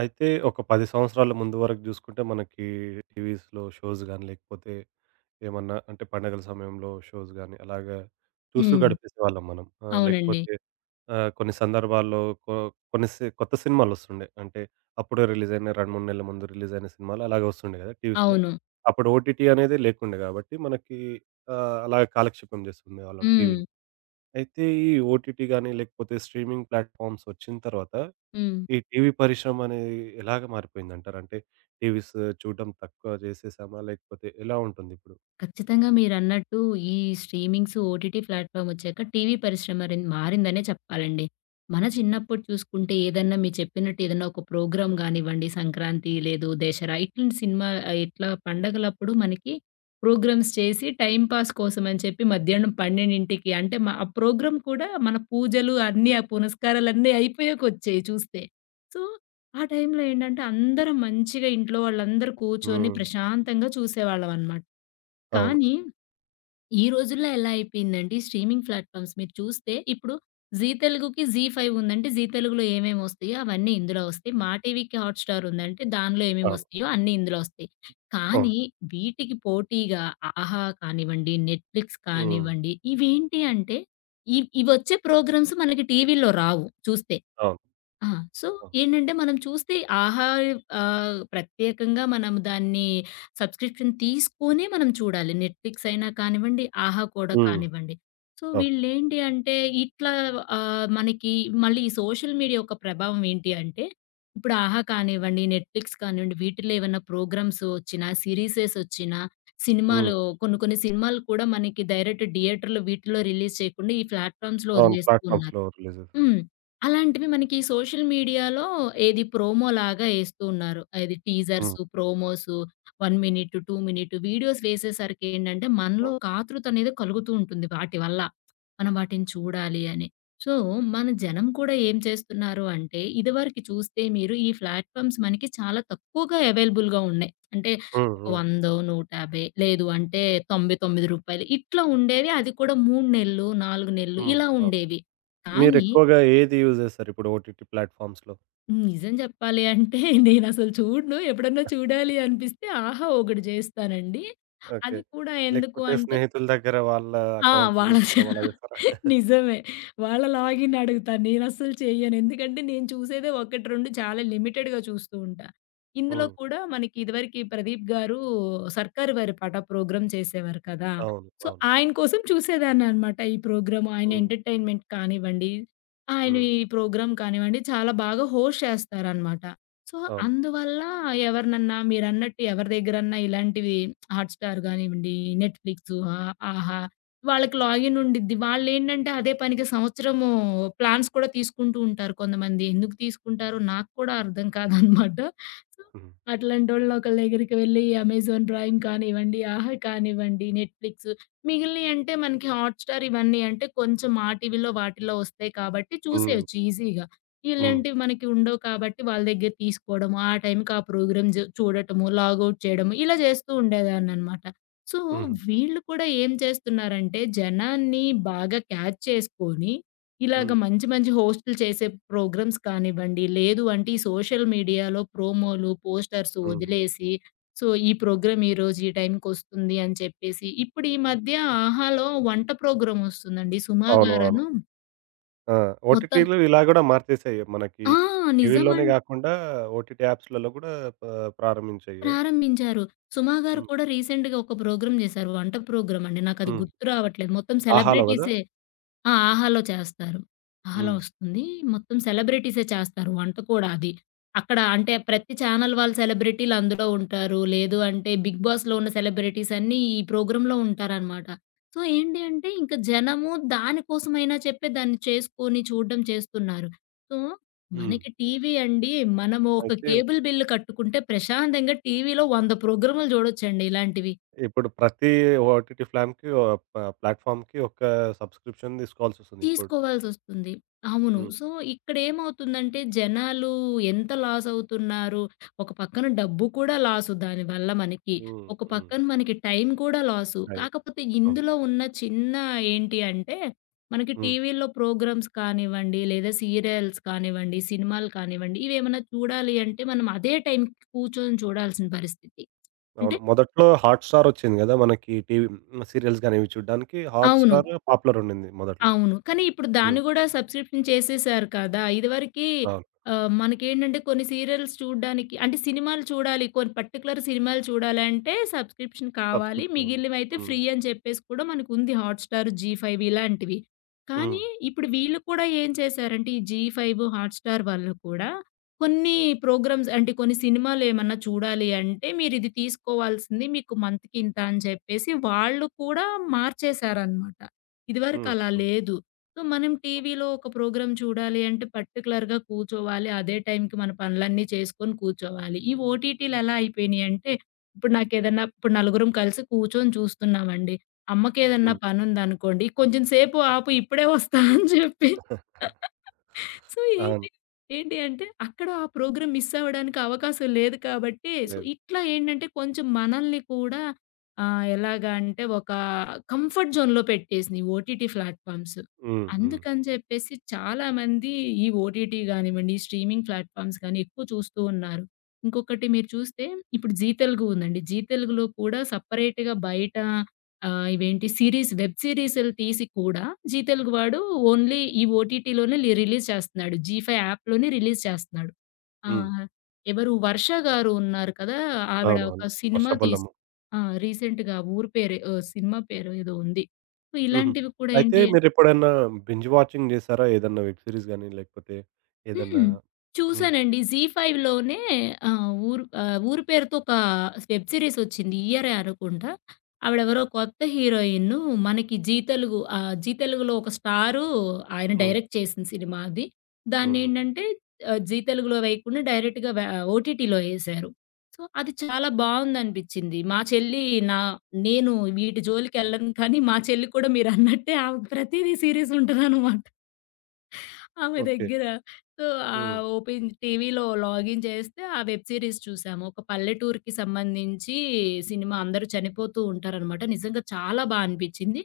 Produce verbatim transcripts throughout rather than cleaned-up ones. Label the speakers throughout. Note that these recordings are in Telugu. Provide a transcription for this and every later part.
Speaker 1: అయితే ఒక పది సంవత్సరాల ముందు వరకు జూసుకుంటే మనకి టీవీస్‌లో షోస్ గాని, లేకపోతే ఏమన్నా అంటే పండగల సమయంలో షోస్ గాని, అలాగా చూస్తూ
Speaker 2: హ్మ్.
Speaker 1: గడిపేసేవాళ్ళం మనం. ఆ!
Speaker 2: అవునండి.
Speaker 1: లేకపోతే ఆహ్, కొన్ని సందర్భాల్లో కొ కొన్ని సి కొత్త సినిమాలొస్తుండే. అంటే అప్పుడే రిలీజయిన రెండు, మూడు నెలల ముందు రిలీజయిన సినిమాలు అలాగే వస్తుండే గదా! టీవీస్‌లో.
Speaker 2: అవును.
Speaker 1: అప్పుడు ఓటీటీ అనేది లేకుండే గాబట్టి మనకి ఆహ్, అలాగే కాలక్షేపం జేస్తుండేవాళ్ళం
Speaker 2: హ్మ్.
Speaker 1: టీవీని. అయితే ఈ ఓటీటీ గాని, లేకపోతే స్ట్రీమింగ్ ప్లాట్‌ఫార్మ్స్ వచ్చిన తర్వాత
Speaker 2: హ్మ్.
Speaker 1: ఈ టీవీ పరిశ్రమ అనేది ఎలాగ మారిపోయిందంటారు? అంటే టీవీస్ చూడడం తక్కువ చేసేసామా? లేకపోతే ఎలా ఉంటుంది ఇప్పుడు?
Speaker 2: ఖచ్చితంగా మీరన్నట్టు ఈ స్ట్రీమింగ్స్, ఓటీటీ ప్లాట్‌ఫార్మ్ వచ్చాక టీవీ పరిశ్రమ రిన్ మారిందనే చెప్పాలండి. మన చిన్నప్పుడు చూసుకుంటే ఏదన్నా మీరు చెప్పినట్టు ఏదన్నా ఒక ప్రోగ్రామ్ గానివ్వండి, సంక్రాంతి లేదు దసరా ఇట్లాంటి సినిమా ఆహ్, ఇట్లా పండగలప్పుడు మనకి ప్రోగ్రామ్స్ చేసి టైమ్ పాస్ కోసం అని చెప్పి మధ్యాహ్నం పన్నెండుకి అంటే మ ఆ ప్రోగ్రామ్ కూడా మన పూజలు అన్నీ, ఆ పునస్కారాలన్నీ అయిపోయాకొచ్చేయి చూస్తే. సో, ఆ టైంలో ఏంటంటే అందరం మంచిగా ఇంట్లో వాళ్ళందరూ కూర్చొని
Speaker 1: హ్మ్.
Speaker 2: ప్రశాంతంగా చూసేవాళ్ళమనమాట.
Speaker 1: అవును.
Speaker 2: కానీ, ఈ రోజుల్లో ఎలా అయిపోయిందంటే ఈ స్ట్రీమింగ్ ప్లాట్‌ఫార్మ్స్ మీరు చూస్తే ఇప్పుడు 'జీ తెలుగు'కి 'జీ ఫైవ్' ఉందంటే 'జీ తెలుగు'లో ఏమేమి వస్తాయో అవన్నీ ఇందులో వస్తాయి.
Speaker 1: హ్మ్.
Speaker 2: 'మా టీవీకి హాట్‌స్టార్' ఉందంటే దానిలో ఏమేమి
Speaker 1: అవును.
Speaker 2: వస్తాయో అన్నీ ఇందులో వస్తాయి.
Speaker 1: అవును.
Speaker 2: కానీ వీటికి పోటీగా 'ఆహా' కానివ్వండి, 'నెట్‌ఫ్లిక్స్'
Speaker 1: హ్మ్.
Speaker 2: కానివ్వండి ఇవేంటి అంటే ఇవ్ ఇవొచ్చే ప్రోగ్రామ్స్ మనకి టీవీలో రావు చూస్తే.
Speaker 1: అవును.
Speaker 2: ఆ! సో,
Speaker 1: అవును.
Speaker 2: ఏంటంటే మనం చూస్తే ఆహా ఆహ్, ప్రత్యేకంగా మనం దాన్ని సబ్స్క్రిప్షన్ తీసుకొనే మనం చూడాలి. నెట్‌ఫ్లిక్స్ అయినా కానివ్వండి, ఆహా కూడా
Speaker 1: హ్మ్.
Speaker 2: కానివ్వండి. సో,
Speaker 1: అవును.
Speaker 2: వీళ్ళేంటి అంటే ఇట్లా ఆహ్, మనకి మళ్ళీ ఈ సోషల్ మీడియా యొక్క ప్రభావం ఏంటి అంటే, ఇప్పుడు ఆహా కానివ్వండి, నెట్‌ఫ్లిక్స్ కానివ్వండి, వీటిలో ఏవన్నా ప్రోగ్రామ్స్ వచ్చినా, సీరీసెస్ వచ్చినా,
Speaker 1: హ్మ్.
Speaker 2: సినిమాలు కొన్ని కొన్ని సినిమాలు కూడా మనకి డైరెక్ట్ థియేటర్‌లో వీటిలో రిలీజ్ చేయకుండా ఈ ప్లాట్‌ఫార్మ్స్‌లో
Speaker 1: అవును.
Speaker 2: వదిలేస్తూ ఉన్నారు.
Speaker 1: ప్లాట్‌ఫామ్స్‌లో రిలీజ్ చేస్తున్నారు.
Speaker 2: హ్మ్. అలాంటివి మనకి సోషల్ మీడియాలో ఏది ప్రోమోలాగా ఏస్తూ ఉన్నారు. అది
Speaker 1: హ్మ్.
Speaker 2: టీజర్సు, ప్రోమోసు ఒక మినిట్, రెండు మినిట్ వీడియోస్ వేసేసరికి ఏంటంటే, మనలో
Speaker 1: అవును.
Speaker 2: ఒక ఆతృత అనేది కలుగుతూ ఉంటుంది వాటి వల్ల. మనం వాటిని చూడాలి అని. సో, మన జనం కూడా ఏం చేస్తున్నారు అంటే, ఇదివరకు చూస్తే మీరు ఈ ప్లాట్‌ఫార్మ్స్ మనకి చాలా తక్కువగా అవైలబుల్‌గా ఉన్నాయి. అంటే
Speaker 1: హ్మ్.
Speaker 2: ఒక
Speaker 1: హ్మ్.
Speaker 2: వంద, నూట యాభై లేదు అంటే రూ. తొంభై తొమ్మిది ఇట్లా ఉండేవి. అది కూడా మూడు నెలలు, నాలుగు నెలలు
Speaker 1: హ్మ్.
Speaker 2: ఇలా
Speaker 1: అవును.
Speaker 2: ఉండేవి. కానీ
Speaker 1: మీరెక్కువగా ఏది యూజ్ చేస్తారు ఇప్పుడు ఓటీటీ ప్లాట్‌ఫామ్స్‌లో?
Speaker 2: హ్మ్. నిజం జెప్పాలి అంటే నేనసలు చూడను. ఎప్పుడన్నా చూడాలి అనిపిస్తే 'ఆహా' ఒకటి జేస్తానండి.
Speaker 1: ఓకే.
Speaker 2: అది కూడా ఎందుకు
Speaker 1: లేకపోతే
Speaker 2: అంటే
Speaker 1: స్నేహితుల దగ్గర వాళ్ళ
Speaker 2: ఆ!
Speaker 1: అకౌంట్స్
Speaker 2: వాళ్ళ చ
Speaker 1: తీసుకోవడం అలా చేస్తారా?
Speaker 2: నిజమే. వాళ్ళ లాగిన్ అడుగుతా. నేనస్సలు చెయ్యను. ఎందుకంటే నేను చూసేదే ఒకటి, రెండు చాలా లిమిటెడ్‌గా చూస్తూ ఉంటా. ఇందులో
Speaker 1: హ్మ్.
Speaker 2: కూడా మనకి ఇదివరకి ప్రదీప్ గారు 'సర్కారు వారి పాట' ప్రోగ్రామ్ చేసేవారు కదా!
Speaker 1: అవును.
Speaker 2: సో,
Speaker 1: అవును.
Speaker 2: ఆయన కోసం చూసేదాన్ననమాట. ఈ ప్రోగ్రామ్ ఆయన
Speaker 1: హ్మ్.
Speaker 2: ఎంటర్‌టైన్‌మెంట్ కానివ్వండి, ఆయన
Speaker 1: హ్మ్.
Speaker 2: ఈ ప్రోగ్రామ్ కానివ్వండి చాలా బాగా హోస్ట్ చేస్తారనమాట. సో,
Speaker 1: అవును.
Speaker 2: అందువల్ల ఎవరినన్నా మీరన్నట్టు ఎవరి దగ్గరన్నా ఇలాంటివి హాట్‌స్టార్ గానివ్వండి, నెట్‌ఫ్లిక్సు, ఆ ఆహా! వాళ్ళకి లాగిన్ ఉండిద్ది. వాళ్ళేంటంటే అదే పనికి సంవత్సరము ప్లాన్స్ కూడా తీసుకుంటూ ఉంటారు కొంతమంది. ఎందుకు తీసుకుంటారో నాకు కూడా అర్థం కాదనమాట. సో,
Speaker 1: హ్మ్.
Speaker 2: అట్లాంటోళ్ళ ఒకళ్ళ దగ్గరికి వెళ్లి అమెజాన్ ప్రైమ్ కానివ్వండి, ఆహా కానివ్వండి, నెట్‌ఫ్లిక్స్ మిగిలినయి అంటే మనకి హాట్‌స్టార్ ఇవన్నీ అంటే కొంచెం మా టీవీలో వాటిలో వస్తాయి కాబట్టి
Speaker 1: హ్మ్.
Speaker 2: చూసేయొచ్చు ఈజీగా.
Speaker 1: హ్మ్.
Speaker 2: ఈళ్ళేంటివి మనకి ఉండవు కాబట్టి వాళ్ళ దగ్గర తీసుకోవడము, ఆ టైంకి ఆ ప్రోగ్రామ్ జు చూడటము, లాగౌట్ చేయడము ఇలా చేస్తూ ఉండేదాన్ననమాట. సో,
Speaker 1: హుహు.
Speaker 2: వీళ్ళు కూడా ఏం చేస్తున్నారంటే, జనాన్ని బాగా క్యాచ్ చేసుకొని, ఇలాగ
Speaker 1: హ్మ్.
Speaker 2: మంచి మంచి హోస్ట్‌లు చేసే ప్రోగ్రామ్స్ కానివ్వండి, లేదు అంటే ఈ సోషల్ మీడియాలో ప్రోమోలు, పోస్టర్స్
Speaker 1: హ్మ్.
Speaker 2: వదిలేసి, సో, ఈ ప్రోగ్రామ్ ఈరోజు ఈ టైంకొస్తుంది అని చెప్పేసి, ఇప్పుడు ఈ మధ్య 'ఆహాలో' వంట ప్రోగ్రామ్ వస్తుందండి. 'సుమా
Speaker 1: అవును. అవును.
Speaker 2: గారను'
Speaker 1: ఆ!
Speaker 2: మొత్తం
Speaker 1: ఓటీటీలు ఇలా గూడా మార్చేసాయి. మనకి
Speaker 2: ఆ! నిజమం
Speaker 1: టీవీ‌లోనే గాకుండా ఓటీటీ యాప్స్‌లలో గూడా ప ప్రారంభించాయి గదా!
Speaker 2: ప్రారంభించారు. 'సుమా' గారు
Speaker 1: హ్మ్.
Speaker 2: కూడా రీసెంట్‌గా ఒక ప్రోగ్రామ్ చేశారు. వంట ప్రోగ్రామ్ అండి. నాకది
Speaker 1: హ్మ్.
Speaker 2: గుర్తు రావట్లేదు. మొత్తం
Speaker 1: ఆహాలో గదా!
Speaker 2: సెలబ్రిటీసే. ఆ! 'ఆహా'లో చేస్తారు. 'ఆహా'లో
Speaker 1: హ్మ్.
Speaker 2: వస్తుంది. మొత్తం సెలబ్రిటీసే చేస్తారు వంట కూడా అది. అక్కడ అంటే ప్రతి ఛానల్ వాళ్ళ సెలబ్రిటీలు అందులో ఉంటారు. లేదు అంటే 'బిగ్ బాస్‌లో' ఉన్న సెలబ్రిటీస్ అన్నీ ఈ ప్రోగ్రామ్‌లో ఉంటారనమాట. సో, ఏంటి అంటే ఇంక జనము దానికోసమైనా చెప్పి దాన్ని చేసుకొని చూడడం చేస్తున్నారు. సో,
Speaker 1: హ్మ్.
Speaker 2: మనకి టీవీ అండి మనము ఒక
Speaker 1: అయితే
Speaker 2: కేబుల్ బిల్లు కట్టుకుంటే ప్రశాంతంగా టీవీలో వంద ప్రోగ్రాములు చూడొచ్చండి ఇలాంటివి.
Speaker 1: ఇప్పుడు ప్రతి ఓటీటీ ఫ్లామ్‌కి ఓ ప ప్లాట్‌ఫార్మ్‌కి ఒక సబ్‌స్క్రిప్షన్ తీసుకోవాల్సొస్తుంది ఇప్పుడు.
Speaker 2: తీసుకోవాల్సొస్తుంది. అవును.
Speaker 1: హ్మ్.
Speaker 2: సో, ఇక్కడేమవుతుందంటే జనాలు ఎంత లాసవుతున్నారు. ఒక పక్కన డబ్బు కూడా లాసు దానివల్ల మనకి.
Speaker 1: హ్మ్.
Speaker 2: ఒక
Speaker 1: హ్మ్.
Speaker 2: పక్కన మనకి టైం కూడా లాసు.
Speaker 1: నయమే.
Speaker 2: కాకపోతే
Speaker 1: అవును.
Speaker 2: ఇందులో ఉన్న చిన్న ఏంటి అంటే, మనకి
Speaker 1: హ్మ్.
Speaker 2: టీవీల్లో ప్రోగ్రామ్స్ కానివ్వండి, లేదా సీరియల్స్ కానివ్వండి, సినిమాలు కానివ్వండి, ఇవేమన్నా చూడాలి అంటే మనం అదే టైంకి కూర్చొని చూడాల్సిన పరిస్థితి. అంటే
Speaker 1: అవును. మొదట్లో హాట్‌స్టార్ ఒచ్చింది గదా! మనకి టీవీ సీరియల్స్ గాని ఇవి చూడ్డానికి
Speaker 2: అవును.
Speaker 1: హాట్‌స్టార్ పాపులర్ ఉండింది మొదట్లో.
Speaker 2: అవును. కానీ ఇప్పుడు
Speaker 1: హ్మ్.
Speaker 2: దాన్ని గూడా సబ్‌స్క్రిప్షన్ చేసేసారు కదా! ఇదివరకి
Speaker 1: అవును.
Speaker 2: ఆహ్, మనకేంటంటే కొన్ని సీరియల్స్ చూడ్డానికి అంటే సినిమాలు చూడాలి. కొన్ని పర్టిక్యులర్ సినిమాలు చూడాలంటే సబ్‌స్క్రిప్షన్ కావాలి.
Speaker 1: సబ్‌స్క్రిప్షన్ ఉంది.
Speaker 2: మిగిలినవైతే ఫ్రీ
Speaker 1: హ్మ్.
Speaker 2: అని చెప్పేసి కూడా మనకుంది హాట్‌స్టార్, జీ ఫైవ్ ఇలాంటివి.
Speaker 1: హ్మ్.
Speaker 2: కానీ ఇప్పుడు వీళ్ళు కూడా ఏం చేశారంటే ఈ జీ ఫైవ్, హాట్‌స్టార్ వాళ్ళు కూడా కొన్ని ప్రోగ్రామ్స్ అంటే కొన్ని సినిమాలేమన్నా చూడాలి అంటే మీరిది తీసుకోవాల్సింది మీకు మంత్‌కి ఇంత అని చెప్పేసి వాళ్ళు కూడా మార్చేశారనమాట. ఇదివరకు
Speaker 1: హ్మ్.
Speaker 2: అలా
Speaker 1: హ్మ్.
Speaker 2: లేదు. సో, మనం టీవీలో ఒక ప్రోగ్రామ్ చూడాలి అంటే పర్టిక్యులర్‌గా కూర్చోవాలి. అదే టైంకి మన పనులన్నీ చేసుకొని కూర్చోవాలి. ఈ ఓటీటీలు ఎలా అయిపోయినాయి అంటే, ఇప్పుడు నాకేదన్నా ఇప్పుడు నలుగురం కలిసి కూర్చొని చూస్తున్నామండి. అమ్మకేదన్నా
Speaker 1: హ్మ్.
Speaker 2: పనుందనుకోండి, "కొంచెం సేపు ఆపు ఇప్పుడే వస్తా" అని చెప్పి సో, ఏంటి,
Speaker 1: అవును.
Speaker 2: ఏంటి అంటే అక్కడ ఆ ప్రోగ్రామ్ మిస్ అవ్వడానికి అవకాశం లేదు కాబట్టి, సో,
Speaker 1: లేదు.
Speaker 2: ఇట్లా ఏంటంటే కొంచెం మనల్ని కూడా ఆహ్, ఎలాగా అంటే ఒక కంఫర్ట్ జోన్‌లో పెట్టేసినియి ఓటీటీ ప్లాట్‌ఫామ్స్.
Speaker 1: హ్మ్. హ్మ్.
Speaker 2: అందుకని చెప్పేసి చాలామంది ఈ ఓటీటీ గానివ్వండి, ఈ స్ట్రీమింగ్ ప్లాట్‌ఫామ్స్ గాని ఎక్కువ చూస్తూ ఉన్నారు. ఇంకొకటి మీరు చూస్తే ఇప్పుడు జీ తెలుగు ఉందండి. జీ తెలుగులో కూడా సెపరేట్‌గా బయట ఆహ్, ఇవేంటి సీరీస్ వెబ్ సీరీస్‌లు తీసి కూడా జీ తెలుగు వాడు ఓన్లీ ఈ ఓటీటీలోనే లి రిలీజ్ చేస్తున్నాడు. జీ ఫైవ్ యాప్‌లోనే రిలీజ్ చేస్తున్నాడు. ఆ!
Speaker 1: హ్మ్.
Speaker 2: ఎవరు 'వర్ష' గారు ఉన్నారు కదా! ఆవిడ ఒక
Speaker 1: అవునవును.
Speaker 2: సినిమా తీస్
Speaker 1: వర్షబల్లము.
Speaker 2: ఆ! రీసెంట్‌గా ఊరి పేరు ఆహ్, సినిమా పేరు ఏదో ఉంది. సో,
Speaker 1: హుహు.
Speaker 2: ఇలాంటివి కూడా
Speaker 1: అయితే
Speaker 2: ఏంటి
Speaker 1: మీరెప్పుడన్నా బింజ్ వాచింగ్ చేసారా? ఏదన్నా వెబ్ సీరీస్ గాని లేకపోతే ఏదన్నా?
Speaker 2: హ్మ్.
Speaker 1: హ్మ్.
Speaker 2: చూసానండి. జీ ఫైవ్‌లోనే ఆహ్, ఊరు ఆహ్, ఊరు పేరుతో ఒక వెబ్ సీరీస్ వచ్చింది. ఈ ఇయరే అనుకుంటా. ఆవిడెవరో కొత్త హీరోయిన్ను మనకి జీ తెలుగు ఆహ్, జీ తెలుగులో ఒక స్టారు ఆయన
Speaker 1: హ్మ్.
Speaker 2: డైరెక్ట్ చేసిన సినిమా అది.
Speaker 1: హ్మ్.
Speaker 2: దాన్నేంటంటే ఆహ్, జీ తెలుగులో వేయకుండా డైరెక్ట్‌గా వే ఓటీటీలో ఏశారు. సో, అది చాలా బావుందనిపిచ్చింది. మా చెల్లి నా నేను వీటి జోలికెళ్ళను కానీ మా చెల్లి కూడా మీరన్నట్టే ఆమెకు ప్రతీదీ సీరీస్ ఉంటదనమాట. ఆమె
Speaker 1: ఓకే.
Speaker 2: దగ్గర. సో,
Speaker 1: హ్మ్.
Speaker 2: ఆహ్, ఓపెన్ టీవీలో లాగిన్ చేస్తే ఆ వెబ్ సిరీస్ చూసాము. ఒక పల్లెటూరికి సంబంధించి సినిమా అందరూ చనిపోతూ ఉంటారనమాట. నిజంగా చాలా బా అనిపిచ్చింది.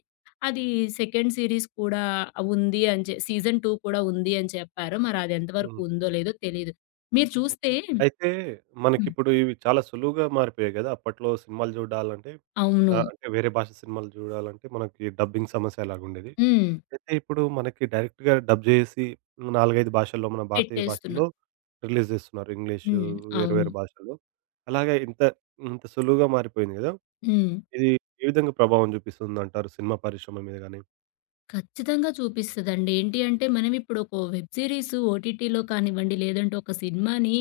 Speaker 2: అది సెకండ్ సీరీస్ కూడా ఉంది అని చె సీజన్ రెండు కూడా ఉంది అని చెప్పారు. మరి అది ఎంతవరకు
Speaker 1: హ్మ్.
Speaker 2: ఉందో లేదో తెలీదు. మీరు
Speaker 1: ఓకే.
Speaker 2: చూస్తే
Speaker 1: అయితే
Speaker 2: హ్మ్.
Speaker 1: మనకిప్పుడు ఇవి చాలా సులువుగా మారిపోయాయి గదా! అప్పట్లో సినిమాలు చూడాలంటే
Speaker 2: అవును.
Speaker 1: ఆహ్, అంటే వేరే భాష సినిమాలు చూడాలంటే మనకి డబ్బింగ్ సమస్య అలాగుండేది.
Speaker 2: హ్మ్.
Speaker 1: అయితే ఇప్పుడు మనకి డైరెక్ట్‌గా డబ్ జేసి నాలుగు, ఐదు భాషల్లో మన భారతీయ
Speaker 2: పెట్టేస్తున్నా.
Speaker 1: భాషల్లో రిలీజ్ జేస్తున్నారు. ఇంగ్లీషు,
Speaker 2: హ్మ్.
Speaker 1: వేరు
Speaker 2: అవును.
Speaker 1: వేరు భాషల్లో. అలాగే ఇంత ఇంత సులువుగా మారిపోయింది గదా!
Speaker 2: హ్మ్.
Speaker 1: ఇది ఏ విధంగా ప్రభావం జూపిస్తుందంటారు సినిమా పరిశ్రమ మీద గాని?
Speaker 2: ఖచ్చితంగా చూపిస్తదండి. ఏంటి అంటే, మనం ఇప్పుడు ఒక వెబ్ సీరీస్ ఓటీటీలో కానివ్వండి, లేదంటే ఒక సినిమాని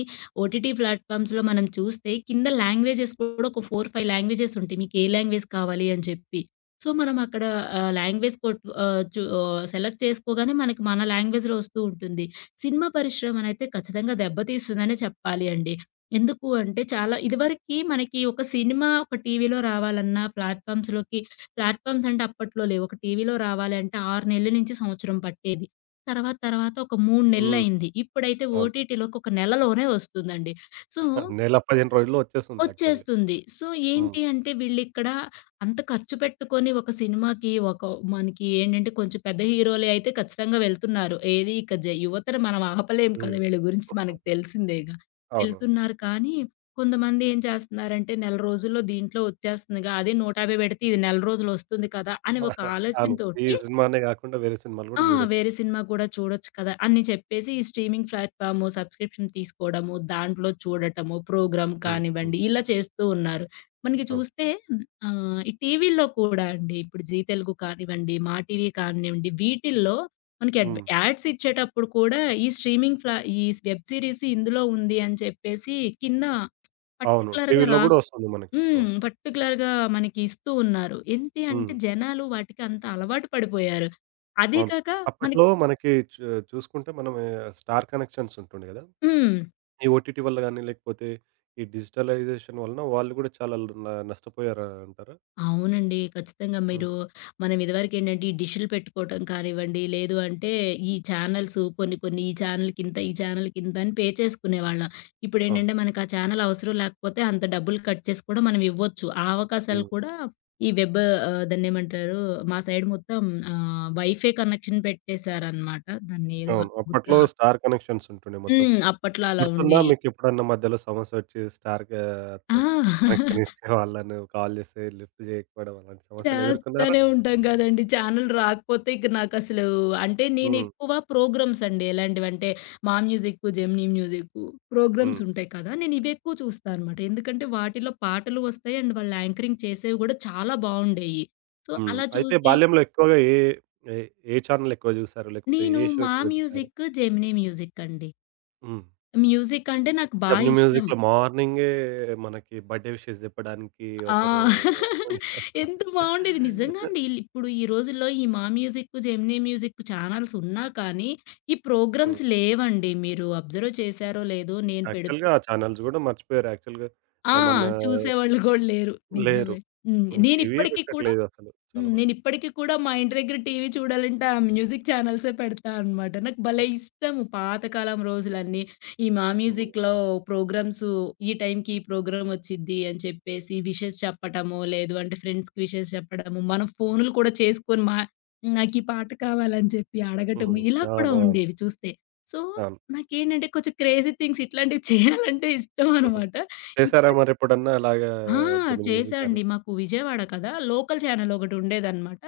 Speaker 2: ఓటీటీ ప్లాట్‌ఫామ్స్‌లో మనం చూస్తే కింద లాంగ్వేజెస్ కూడా ఒక నాలుగు, ఐదు లాంగ్వేజెస్ ఉంటాయి. మీకు ఏ లాంగ్వేజ్ కావాలి అని చెప్పి. సో, మనం అక్కడ ఆహ్, లాంగ్వేజ్ కొట్ ఆహ్, చు ఆహ్, సెలెక్ట్ చేసుకోగానే మనకి మన లాంగ్వేజ్‌లో వస్తూ ఉంటుంది. సినిమా పరిశ్రమనైతే ఖచ్చితంగా దెబ్బతీస్తుందనే చెప్పాలి అండి. ఎందుకు అంటే, చాలా ఇదివరకి మనకి ఒక సినిమా ఒక టీవీలో రావాలన్నా ప్లాట్‌ఫామ్స్‌లోకి ప్లాట్‌ఫార్మ్స్ అంటే అప్పట్లో లేవు. ఒక టీవీలో రావాలంటే ఆరు నెలల నుంచి సంవత్సరం పట్టేది. తర్వాత తర్వాత ఒక మూడు
Speaker 1: హ్మ్.
Speaker 2: నెలలయింది. ఇప్పుడైతే
Speaker 1: అవును.
Speaker 2: ఓటీటీలోకి ఒక నెలలోనే వస్తుందండి. సో
Speaker 1: నెల పదిహేను రోజుల్లో వచ్చేస్తుంది యాక్చువల్‌గా.
Speaker 2: వచ్చేస్తుంది. సో,
Speaker 1: హ్మ్.
Speaker 2: ఏంటి అంటే వీళ్ళిక్కడ అంత ఖర్చు పెట్టుకొని ఒక సినిమాకి ఒక మనకి ఏంటంటే కొంచెం పెద్ద హీరోలే అయితే ఖచ్చితంగా వెళ్తున్నారు. ఏది ఇక జ యువతను మనం ఆపలేం కదా!
Speaker 1: హ్మ్.
Speaker 2: వీళ్ళ గురించి మనకు తెలిసిందేగా.
Speaker 1: అవును. అవును.
Speaker 2: వెళ్తున్నారు కానీ, కొంతమంది ఏం చేస్తున్నారంటే నెల రోజుల్లో దీంట్లో వచ్చేస్తుందిగా. అదే నూట యాభై పెడితే ఇది నెల రోజులొస్తుంది కదా! అని ఒక
Speaker 1: అవును. ఈ
Speaker 2: ఆలోచనతోటి
Speaker 1: సినిమానే గాకుండా వేరే సినిమాలు
Speaker 2: ఆ!
Speaker 1: గూడా జూడొచ్చు.
Speaker 2: వేరే సినిమా కూడా చూడొచ్చు కదా! అని చెప్పేసి ఈ స్ట్రీమింగ్ ప్లాట్‌ఫార్మ్ సబ్స్క్రిప్షన్ తీసుకోవడము, దాంట్లో చూడటము, ప్రోగ్రామ్
Speaker 1: హ్మ్. హ్మ్.
Speaker 2: కానివ్వండి, ఇలా చేస్తూ ఉన్నారు. మనకి
Speaker 1: అవును.
Speaker 2: చూస్తే ఆహ్, ఈ టీవీల్లో కూడా అండి ఇప్పుడు జీ తెలుగు కానివ్వండి, మా టీవీ కానివ్వండి, వీటిల్లో మనకి అడ్
Speaker 1: హ్మ్.
Speaker 2: యాడ్స్ ఇచ్చేటప్పుడు కూడా ఈ స్ట్రీమింగ్ ప్లా ఈ వెబ్ సీరీస్ ఇందులో ఉంది అని చెప్పేసి కింద
Speaker 1: అవును.
Speaker 2: పర్టిక్యులర్‌గా
Speaker 1: టీవీలో గూడా
Speaker 2: రాస్
Speaker 1: ఒస్తుంది మనకి.
Speaker 2: హ్మ్.
Speaker 1: అవును.
Speaker 2: పర్టిక్యులర్‌గా మనకి ఇస్తూ ఉన్నారు. ఏంటి అంటే
Speaker 1: హ్మ్.
Speaker 2: జనాలు వాటికి అంత అలవాటు పడిపోయారు. అదీ
Speaker 1: అవును.
Speaker 2: కాక మనకి
Speaker 1: అప్పట్లో మనకి చు చూసుకుంటే మనం, ఆహ్, స్టార్ కనెక్షన్స్ ఉంటుండే గదా!
Speaker 2: హ్మ్.
Speaker 1: ఈ ఓటీటీ వల్ల గాని, లేకపోతే ఈ డిజిటలైజేషన్ వలన వాళ్ళు గూడా చాలా ల్ న నష్టపోయారా అంటారా?
Speaker 2: అవునండి. ఖచ్చితంగా
Speaker 1: హ్మ్.
Speaker 2: మీరు మనం ఇదివరకేంటంటే ఈ డిష్‌లు పెట్టుకోవటం కానివ్వండి, లేదు అంటే ఈ ఛానెల్స్ కొన్ని కొన్ని ఈ ఛానెల్‌కింత, ఈ ఛానెల్‌కింత అని పే చేసుకునేవాళ్ళం.
Speaker 1: అవును.
Speaker 2: ఇప్పుడేంటంటే మనకు ఆ ఛానెల్ అవసరం లేకపోతే అంత డబ్బులు కట్ చేసి కూడా మనం ఇవ్వచ్చు. ఆ అవకాశాలు
Speaker 1: హ్మ్.
Speaker 2: కూడా ఈ వెబ్ ఆహ్, దాన్నేమంటారు మా సైడ్ మొత్తం ఆహ్, వైఫై కనెక్షన్ పెట్టేశారనమాట. దాన్నేదో
Speaker 1: అవును.
Speaker 2: గుర్తు
Speaker 1: అప్పట్లో
Speaker 2: రా
Speaker 1: స్టార్ కనెక్షన్స్ ఉంటుండే మొత్తం.
Speaker 2: హ్మ్. అప్పట్లో అలా
Speaker 1: గుర్తుందా
Speaker 2: ఉండేయి.
Speaker 1: మీకెప్పుడన్నా మధ్యలో సమస్యొచ్చి స్టార్‌గా త
Speaker 2: ఆ!
Speaker 1: కనెక్షన్ ఇచ్చేవాళ్ళని కాల్ జేస్తే లిఫ్ట్ జేయకపోవడం అలాంటి సమస్యలు ఎదుర్కొన్నారా?
Speaker 2: చేస్తానే ఉంటాం గదండీ. ఛానల్ రాకపోతే ఇక నాకసలు అంటే
Speaker 1: హ్మ్.
Speaker 2: నేనెక్కువ ప్రోగ్రామ్స్ అండి. ఎలాంటివంటే, మా మ్యూజిక్కు, జెమినీ మ్యూజిక్కు
Speaker 1: హ్మ్.
Speaker 2: ప్రోగ్రామ్స్ ఉంటాయి కదా! నేనివి ఎక్కువ చూస్తా అనమాట. ఎందుకంటే వాటిలో పాటలు వస్తాయి అండ్ వాళ్ళు యాంకరింగ్ చేసేవి గూడా చాలా బావుండేయి. సో,
Speaker 1: హ్మ్.
Speaker 2: అలా
Speaker 1: అయితే
Speaker 2: చూసి
Speaker 1: బాల్యంలో ఎక్కువగా ఏ ఏ ఏ ఛానెల్ ఎక్కువ జూసారు? లేకపోతే
Speaker 2: నేను
Speaker 1: ఏ షో
Speaker 2: మా
Speaker 1: ఎక్కువగా జూసారు?
Speaker 2: మ్యూజిక్కు, జెమినీ మ్యూజిక్ అండి.
Speaker 1: హ్మ్.
Speaker 2: మ్యూజిక్ అంటే నాకు బా
Speaker 1: జెమినీ
Speaker 2: ఇష్టం.
Speaker 1: మ్యూజిక్‌లో మార్నింగే మనకి బర్త్‌డే విషెస్ జెప్పడానికి
Speaker 2: ఆ!
Speaker 1: ఒకరు.
Speaker 2: ఎంత బావుండేది. నిజంగా అండి. ఇప్పుడు ఈ రోజుల్లో ఈ మా మ్యూజిక్, జెమినీ మ్యూజిక్ ఛానల్స్ ఉన్నా కానీ, ఈ
Speaker 1: హ్మ్.
Speaker 2: ప్రోగ్రామ్స్ లేవండి. మీరు అబ్జర్వ్ చేశారో లేదో నేను పెడుతూ
Speaker 1: యాక్చువల్‌గా ఆ ఛానెల్స్ గూడా మర్చిపోయారు యాక్చువల్‌గా.
Speaker 2: ఆ!
Speaker 1: ఆహ్, మన
Speaker 2: చూసేవాళ్ళు గూడా లేరు.
Speaker 1: లేరు.
Speaker 2: నిజమే. హ్మ్.
Speaker 1: హ్మ్. టీవీయే
Speaker 2: నేనిప్పటికి కూడా
Speaker 1: పెట్టట్లేదసలు
Speaker 2: హ్మ్.
Speaker 1: చాలా మంది.
Speaker 2: నేనిప్పటికి కూడా మా ఇంటి దగ్గర టీవీ చూడాలంటే ఆ మ్యూజిక్ ఛానల్సే పెడతా అనమాట. నాకు భలే
Speaker 1: హ్మ్.
Speaker 2: ఇష్టము పాతకాలం రోజులన్నీ. ఈ మా మ్యూజిక్‌లో
Speaker 1: హ్మ్.
Speaker 2: ప్రోగ్రామ్స్ ఈ టైంకి ఈ ప్రోగ్రామ్ వచ్చిద్ది అని చెప్పేసి విషెస్ చెప్పటము, లేదు అంటే ఫ్రెండ్స్‌కి విషెస్ చెప్పడము, మనం ఫోనులు కూడా చేసుకొని మా నాకీ పాట కావాలని చెప్పి అడగటము
Speaker 1: హ్మ్.
Speaker 2: ఇలా కూడా
Speaker 1: అవునవును.
Speaker 2: ఉండేవి చూస్తే. సో,
Speaker 1: అవును.
Speaker 2: నాకేంటంటే కొంచెం క్రేజీ థింగ్స్ ఇట్లాంటివి చేయాలంటే ఇష్టం అనమాట.
Speaker 1: చేసారా
Speaker 2: ఇప్పటి
Speaker 1: మరెప్పుడన్నా అలాగా
Speaker 2: ఆ!
Speaker 1: జెమినీ
Speaker 2: చేశా
Speaker 1: మ్యూజిక్ గాని?
Speaker 2: అండి. మాకు విజయవాడ కదా! లోకల్ ఛానెల్ ఒకటుండేదనమాట.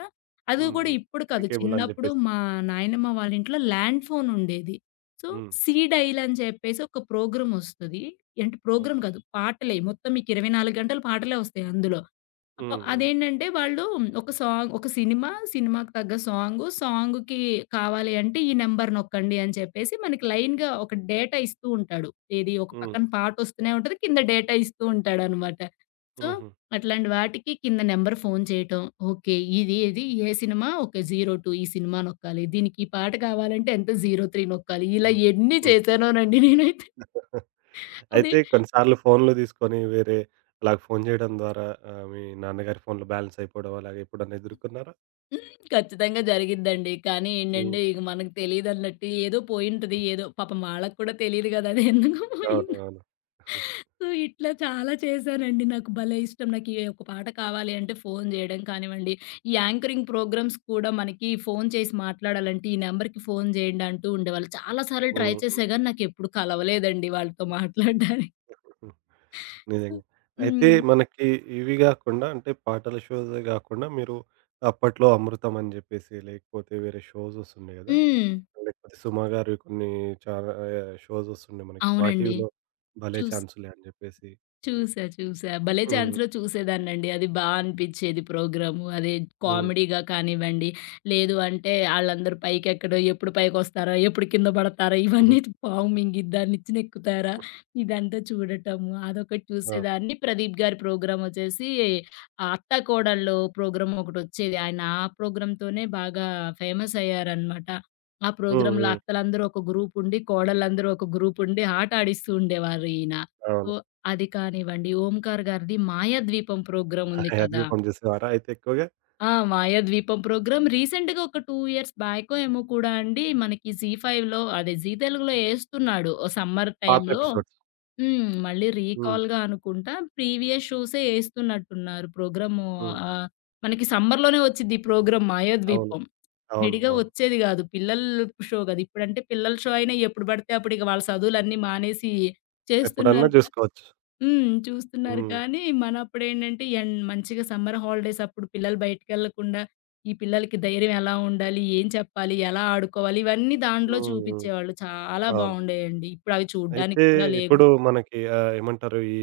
Speaker 2: అది కూడా
Speaker 1: హ్మ్.
Speaker 2: ఇప్పుడు
Speaker 1: సిటీ
Speaker 2: కాదు.
Speaker 1: కేబుల్ అని
Speaker 2: చిన్నప్పుడు
Speaker 1: జెప్పేసి.
Speaker 2: మా నాయనమ్మ వాళ్ళ ఇంట్లో ల్యాండ్ ఫోన్ ఉండేది. సో,
Speaker 1: హ్మ్.
Speaker 2: సీ డైల్ అని చెప్పేసి ఒక ప్రోగ్రామ్ ఒస్తది. ఏంటి ప్రోగ్రామ్
Speaker 1: ఓకే.
Speaker 2: కాదు. పాటలే మొత్తం మీకు ఇరవై నాలుగు గంటలు పాటలే వస్తాయి అందులో. అ
Speaker 1: హ్మ్. హ్మ్.
Speaker 2: అదేంటంటే వాళ్ళు ఒక సాంగ్ ఒక సినిమా, సినిమాకి తగ్గ సాంగు, సాంగుకి కావాలి అంటే ఈ నంబర్ నొక్కండి అని చెప్పేసి మనకి లైన్‌గా ఒక డేటా ఇస్తూ ఉంటాడు. ఏది ఒక
Speaker 1: హ్మ్.
Speaker 2: పక్కన పాటొస్తూనే ఉంటది. కింద డేటా ఇస్తూ ఉంటాడనమాట. సో,
Speaker 1: హుహు.
Speaker 2: అట్లాంటి వాటికి కింద నంబర్ ఫోను చేయటం. ఓకే. ఇది ఏది ఏ సినిమా ఓకే. జీరో టూ ఈ సినిమా నొక్కాలి. దీనికి ఈ పాట కావాలంటే ఎంత జీరో త్రీ నొక్కాలి. ఇలా
Speaker 1: హ్మ్.
Speaker 2: ఎన్ని
Speaker 1: హ్మ్.
Speaker 2: చేశానోనండి నేనైతే.
Speaker 1: అయితే కొన్నిసార్లు ఫోన్లు తీసుకొని వేరే అలాగ ఫోను జేయడం ద్వారా, ఆహ్, మీ నాన్నగారి ఫోన్‌లో బ్యాలెన్స్ అయిపోవడం అలాగ ఎప్పుడన్నా ఎదుర్కొన్నారా?
Speaker 2: ఖచ్చితంగా జరిగిద్దండి. కానీ
Speaker 1: హ్మ్.
Speaker 2: ఏంటంటే ఇక మనకు తెలీదన్నట్టు ఏదో పోయుంటది. ఏదో పాపం వాళ్ళకి కూడా తెలీదు గదా! అది ఎందుకు పోయిందో.
Speaker 1: అవునవును.
Speaker 2: సో, ఇట్లా చాలా చేశానండి. నాకు భలే ఇష్టం. నాకు ఏ ఒక పాట కావాలి అంటే ఫోను జేయడం కానివ్వండి, ఈ యాంకరింగ్ ప్రోగ్రామ్స్ కూడా మనకి ఫోను చేసి మాట్లాడాలంటే, ఈ నంబర్‌కి ఫోను జేయండి అంటూ ఉండేవాళ్ళు. చాలా సార్లు ట్రై
Speaker 1: హ్మ్.
Speaker 2: చేశా గానీ నాకెప్పుడు కలవలేదండి వాళ్ళతో మాట్లాడడానికి.
Speaker 1: హ్మ్.
Speaker 2: సో
Speaker 1: నిజంగా. అయితే
Speaker 2: హ్మ్.
Speaker 1: మనకి ఇవి గాకుండా, అంటే పాటల షోస్ గాకుండా, మీరు అప్పట్లో 'అమృతం' అని జెప్పేసి లేకపోతే వేరే షోస్ ఒస్తుండే గదా!
Speaker 2: హ్మ్.
Speaker 1: లేకపోతే 'సుమ' గారివి కొన్ని చాలా ఆహ్, షోస్ ఒస్తుండే మనకి. మా
Speaker 2: అవునండి.
Speaker 1: టీవీలో 'భలే
Speaker 2: చూస్
Speaker 1: ఛాన్సులే' అని జెప్పేసి.
Speaker 2: చూసా. చూసా. భలే
Speaker 1: హ్మ్.
Speaker 2: ఛాన్స్‌లో చూసేదాన్నండి. అది బా అనిపిచ్చేది ప్రోగ్రాము. అది
Speaker 1: హ్మ్.
Speaker 2: కామెడీగా కానివ్వండి, లేదు అంటే ఆళ్ళందరూ పైకెక్కడం, ఎప్పుడు పైకొస్తారా? ఎప్పుడు కింద పడతారా? ఇవన్నీ పాము మింగిద్దా? నిచ్చెనెక్కుతారా? ఇదంతా చూడటము. అదొకటి
Speaker 1: ఆ!
Speaker 2: చూసేదాన్ని. ప్రదీప్ గారి ప్రోగ్రామొచ్చేసి ఆహ్, అత్తా కోడళ్ళు ప్రోగ్రామొకటొచ్చేది. ఆయన ఆ ప్రోగ్రామ్‌తోనే బాగా ఫేమస్ అయ్యారనమాట. ఆ
Speaker 1: హ్మ్.
Speaker 2: ప్రోగ్రామ్‌లో
Speaker 1: హ్మ్.
Speaker 2: అత్తలందరూ ఒక గ్రూపుండి, కోడళ్ళందరూ ఒక గ్రూపుండి ఆట ఆడిస్తూ ఉండేవారు ఈయన. సో
Speaker 1: అవును.
Speaker 2: అది కానివ్వండి, 'ఓంకార్' గారిది 'మాయాద్వీపం' ప్రోగ్రామ్ ఉంది
Speaker 1: అవి
Speaker 2: కదా!
Speaker 1: పనిచేసేవారా అయితే ఎక్కువగా?
Speaker 2: ఆ! 'మాయాద్వీపం' ప్రోగ్రామ్ రీసెంట్‌గా ఒక రెండు ఇయర్స్ బ్యాకో ఏమో కూడా అండి మనకి జీ ఫైవ్‌లో అదే జీ తెలుగులో ఏస్తున్నాడు. సమ్మర్
Speaker 1: పాత
Speaker 2: టైమ్‌లో
Speaker 1: ఎపిసోడ్స్.
Speaker 2: హ్మ్. మళ్ళీ
Speaker 1: హ్మ్.
Speaker 2: రీకాల్‌గా అనుకుంటా ప్రీవియస్ షోసే ఏస్తున్నట్టున్నారు ప్రోగ్రాము.
Speaker 1: హ్మ్.
Speaker 2: ఆహ్, మనకి సమ్మర్‌లోనే వచ్చిద్ది ఈ ప్రోగ్రామ్
Speaker 1: అవును.
Speaker 2: 'మాయాద్వీపం.'
Speaker 1: అవును.
Speaker 2: విడిగా
Speaker 1: అవును.
Speaker 2: వచ్చేది గాదు. పిల్లల షో గదా! ఇప్పుడంటే పిల్లల షో అయినా ఎప్పుడు బడితే అప్పుడు ఇక వాళ్ళ చదువులన్నీ మానేసి
Speaker 1: ఎప్పుడన్నా
Speaker 2: చేస్తున్నారు.
Speaker 1: జూసుకోవచ్చు.
Speaker 2: హ్మ్. చూస్తున్నారు
Speaker 1: హ్మ్.
Speaker 2: కానీ, మనప్పుడేంటంటే ఎండ్ మంచిగా సమ్మర్ హాలిడేస్ అప్పుడు పిల్లలు బయటికెళ్ళకుండా, ఈ పిల్లలకి ధైర్యం ఎలా ఉండాలి? ఏం చెప్పాలి? ఎలా ఆడుకోవాలి? ఇవన్నీ దాంట్లో
Speaker 1: హ్మ్. హ్మ్.
Speaker 2: చూపిచ్చేవాళ్ళు. చాలా
Speaker 1: అవును.
Speaker 2: బావుండేయండి. ఇప్పుడు అవి చూడ్డానికి
Speaker 1: అయితే
Speaker 2: కూడా లేవు.
Speaker 1: ఇప్పుడు మనకి, ఆహ్, ఏమంటారు, ఈ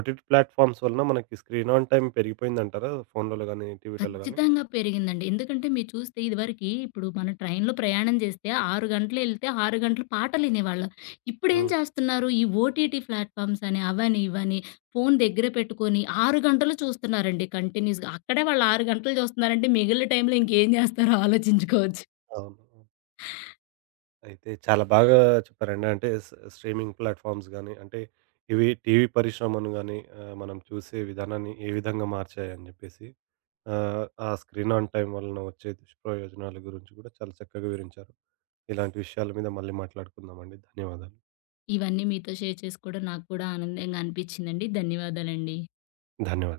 Speaker 1: ఓటీటీ ప్లాట్‌ఫార్మ్స్ వలన మనకి స్క్రీన్ ఆన్ టైమ్ పెరిగిపోయిందంటారా? ఫోన్‌లలో గాని, టీవీలలో గాని?
Speaker 2: ఖచ్చితంగా పెరిగిందండి. ఎందుకంటే మీరు చూస్తే ఇదివరకి ఇప్పుడు మనం ట్రైన్‌లో ప్రయాణం చేస్తే ఆరు గంటలు ఎళ్తే ఆరు గంటలు పాటలు వినేవాళ్ళం. ఇప్పుడేం
Speaker 1: హ్మ్.
Speaker 2: చేస్తున్నారు ఈ ఓటీటీ ప్లాట్‌ఫార్మ్స్ అని అవని ఇవని ఫోను దగ్గర పెట్టుకొని ఆరు గంటలు చూస్తున్నారండి కంటిన్యూస్‌గా. అక్కడే వాళ్ళు ఆరు గంటలు చూస్తున్నారంటే మిగిలిన టైంలో ఇంకేం చేస్తారో ఆలోచించుకోవచ్చు.
Speaker 1: అవును. అయితే చాలా బాగా చెప్పారండి. అంటే స్ స్ట్రీమింగ్ ప్లాట్‌ఫార్మ్స్ గాని, అంటే ఇవి టీవీ పరిశ్రమను గాని, ఆహ్, మనం చూసే విధానాన్ని ఏ విధంగా మార్చాయని జెప్పేసి, ఆహ్, ఆ ఆ స్క్రీన్ ఆన్ టైమ్ వలన వచ్చే దుష్ప్రయోజనాల గురించి గూడా చాలా చక్కగా వివరించారు. ఇలాంటి విషయాల మీద మళ్ళీ మాట్లాడుకుందామండి. ధన్యవాదాలు.
Speaker 2: ఇవన్నీ మీతో షేర్ చేసుకోవడం నాకు కూడా ఆనందంగా అనిపించిందండి. ధన్యవాదాలండి.
Speaker 1: ధన్యవాదాలు.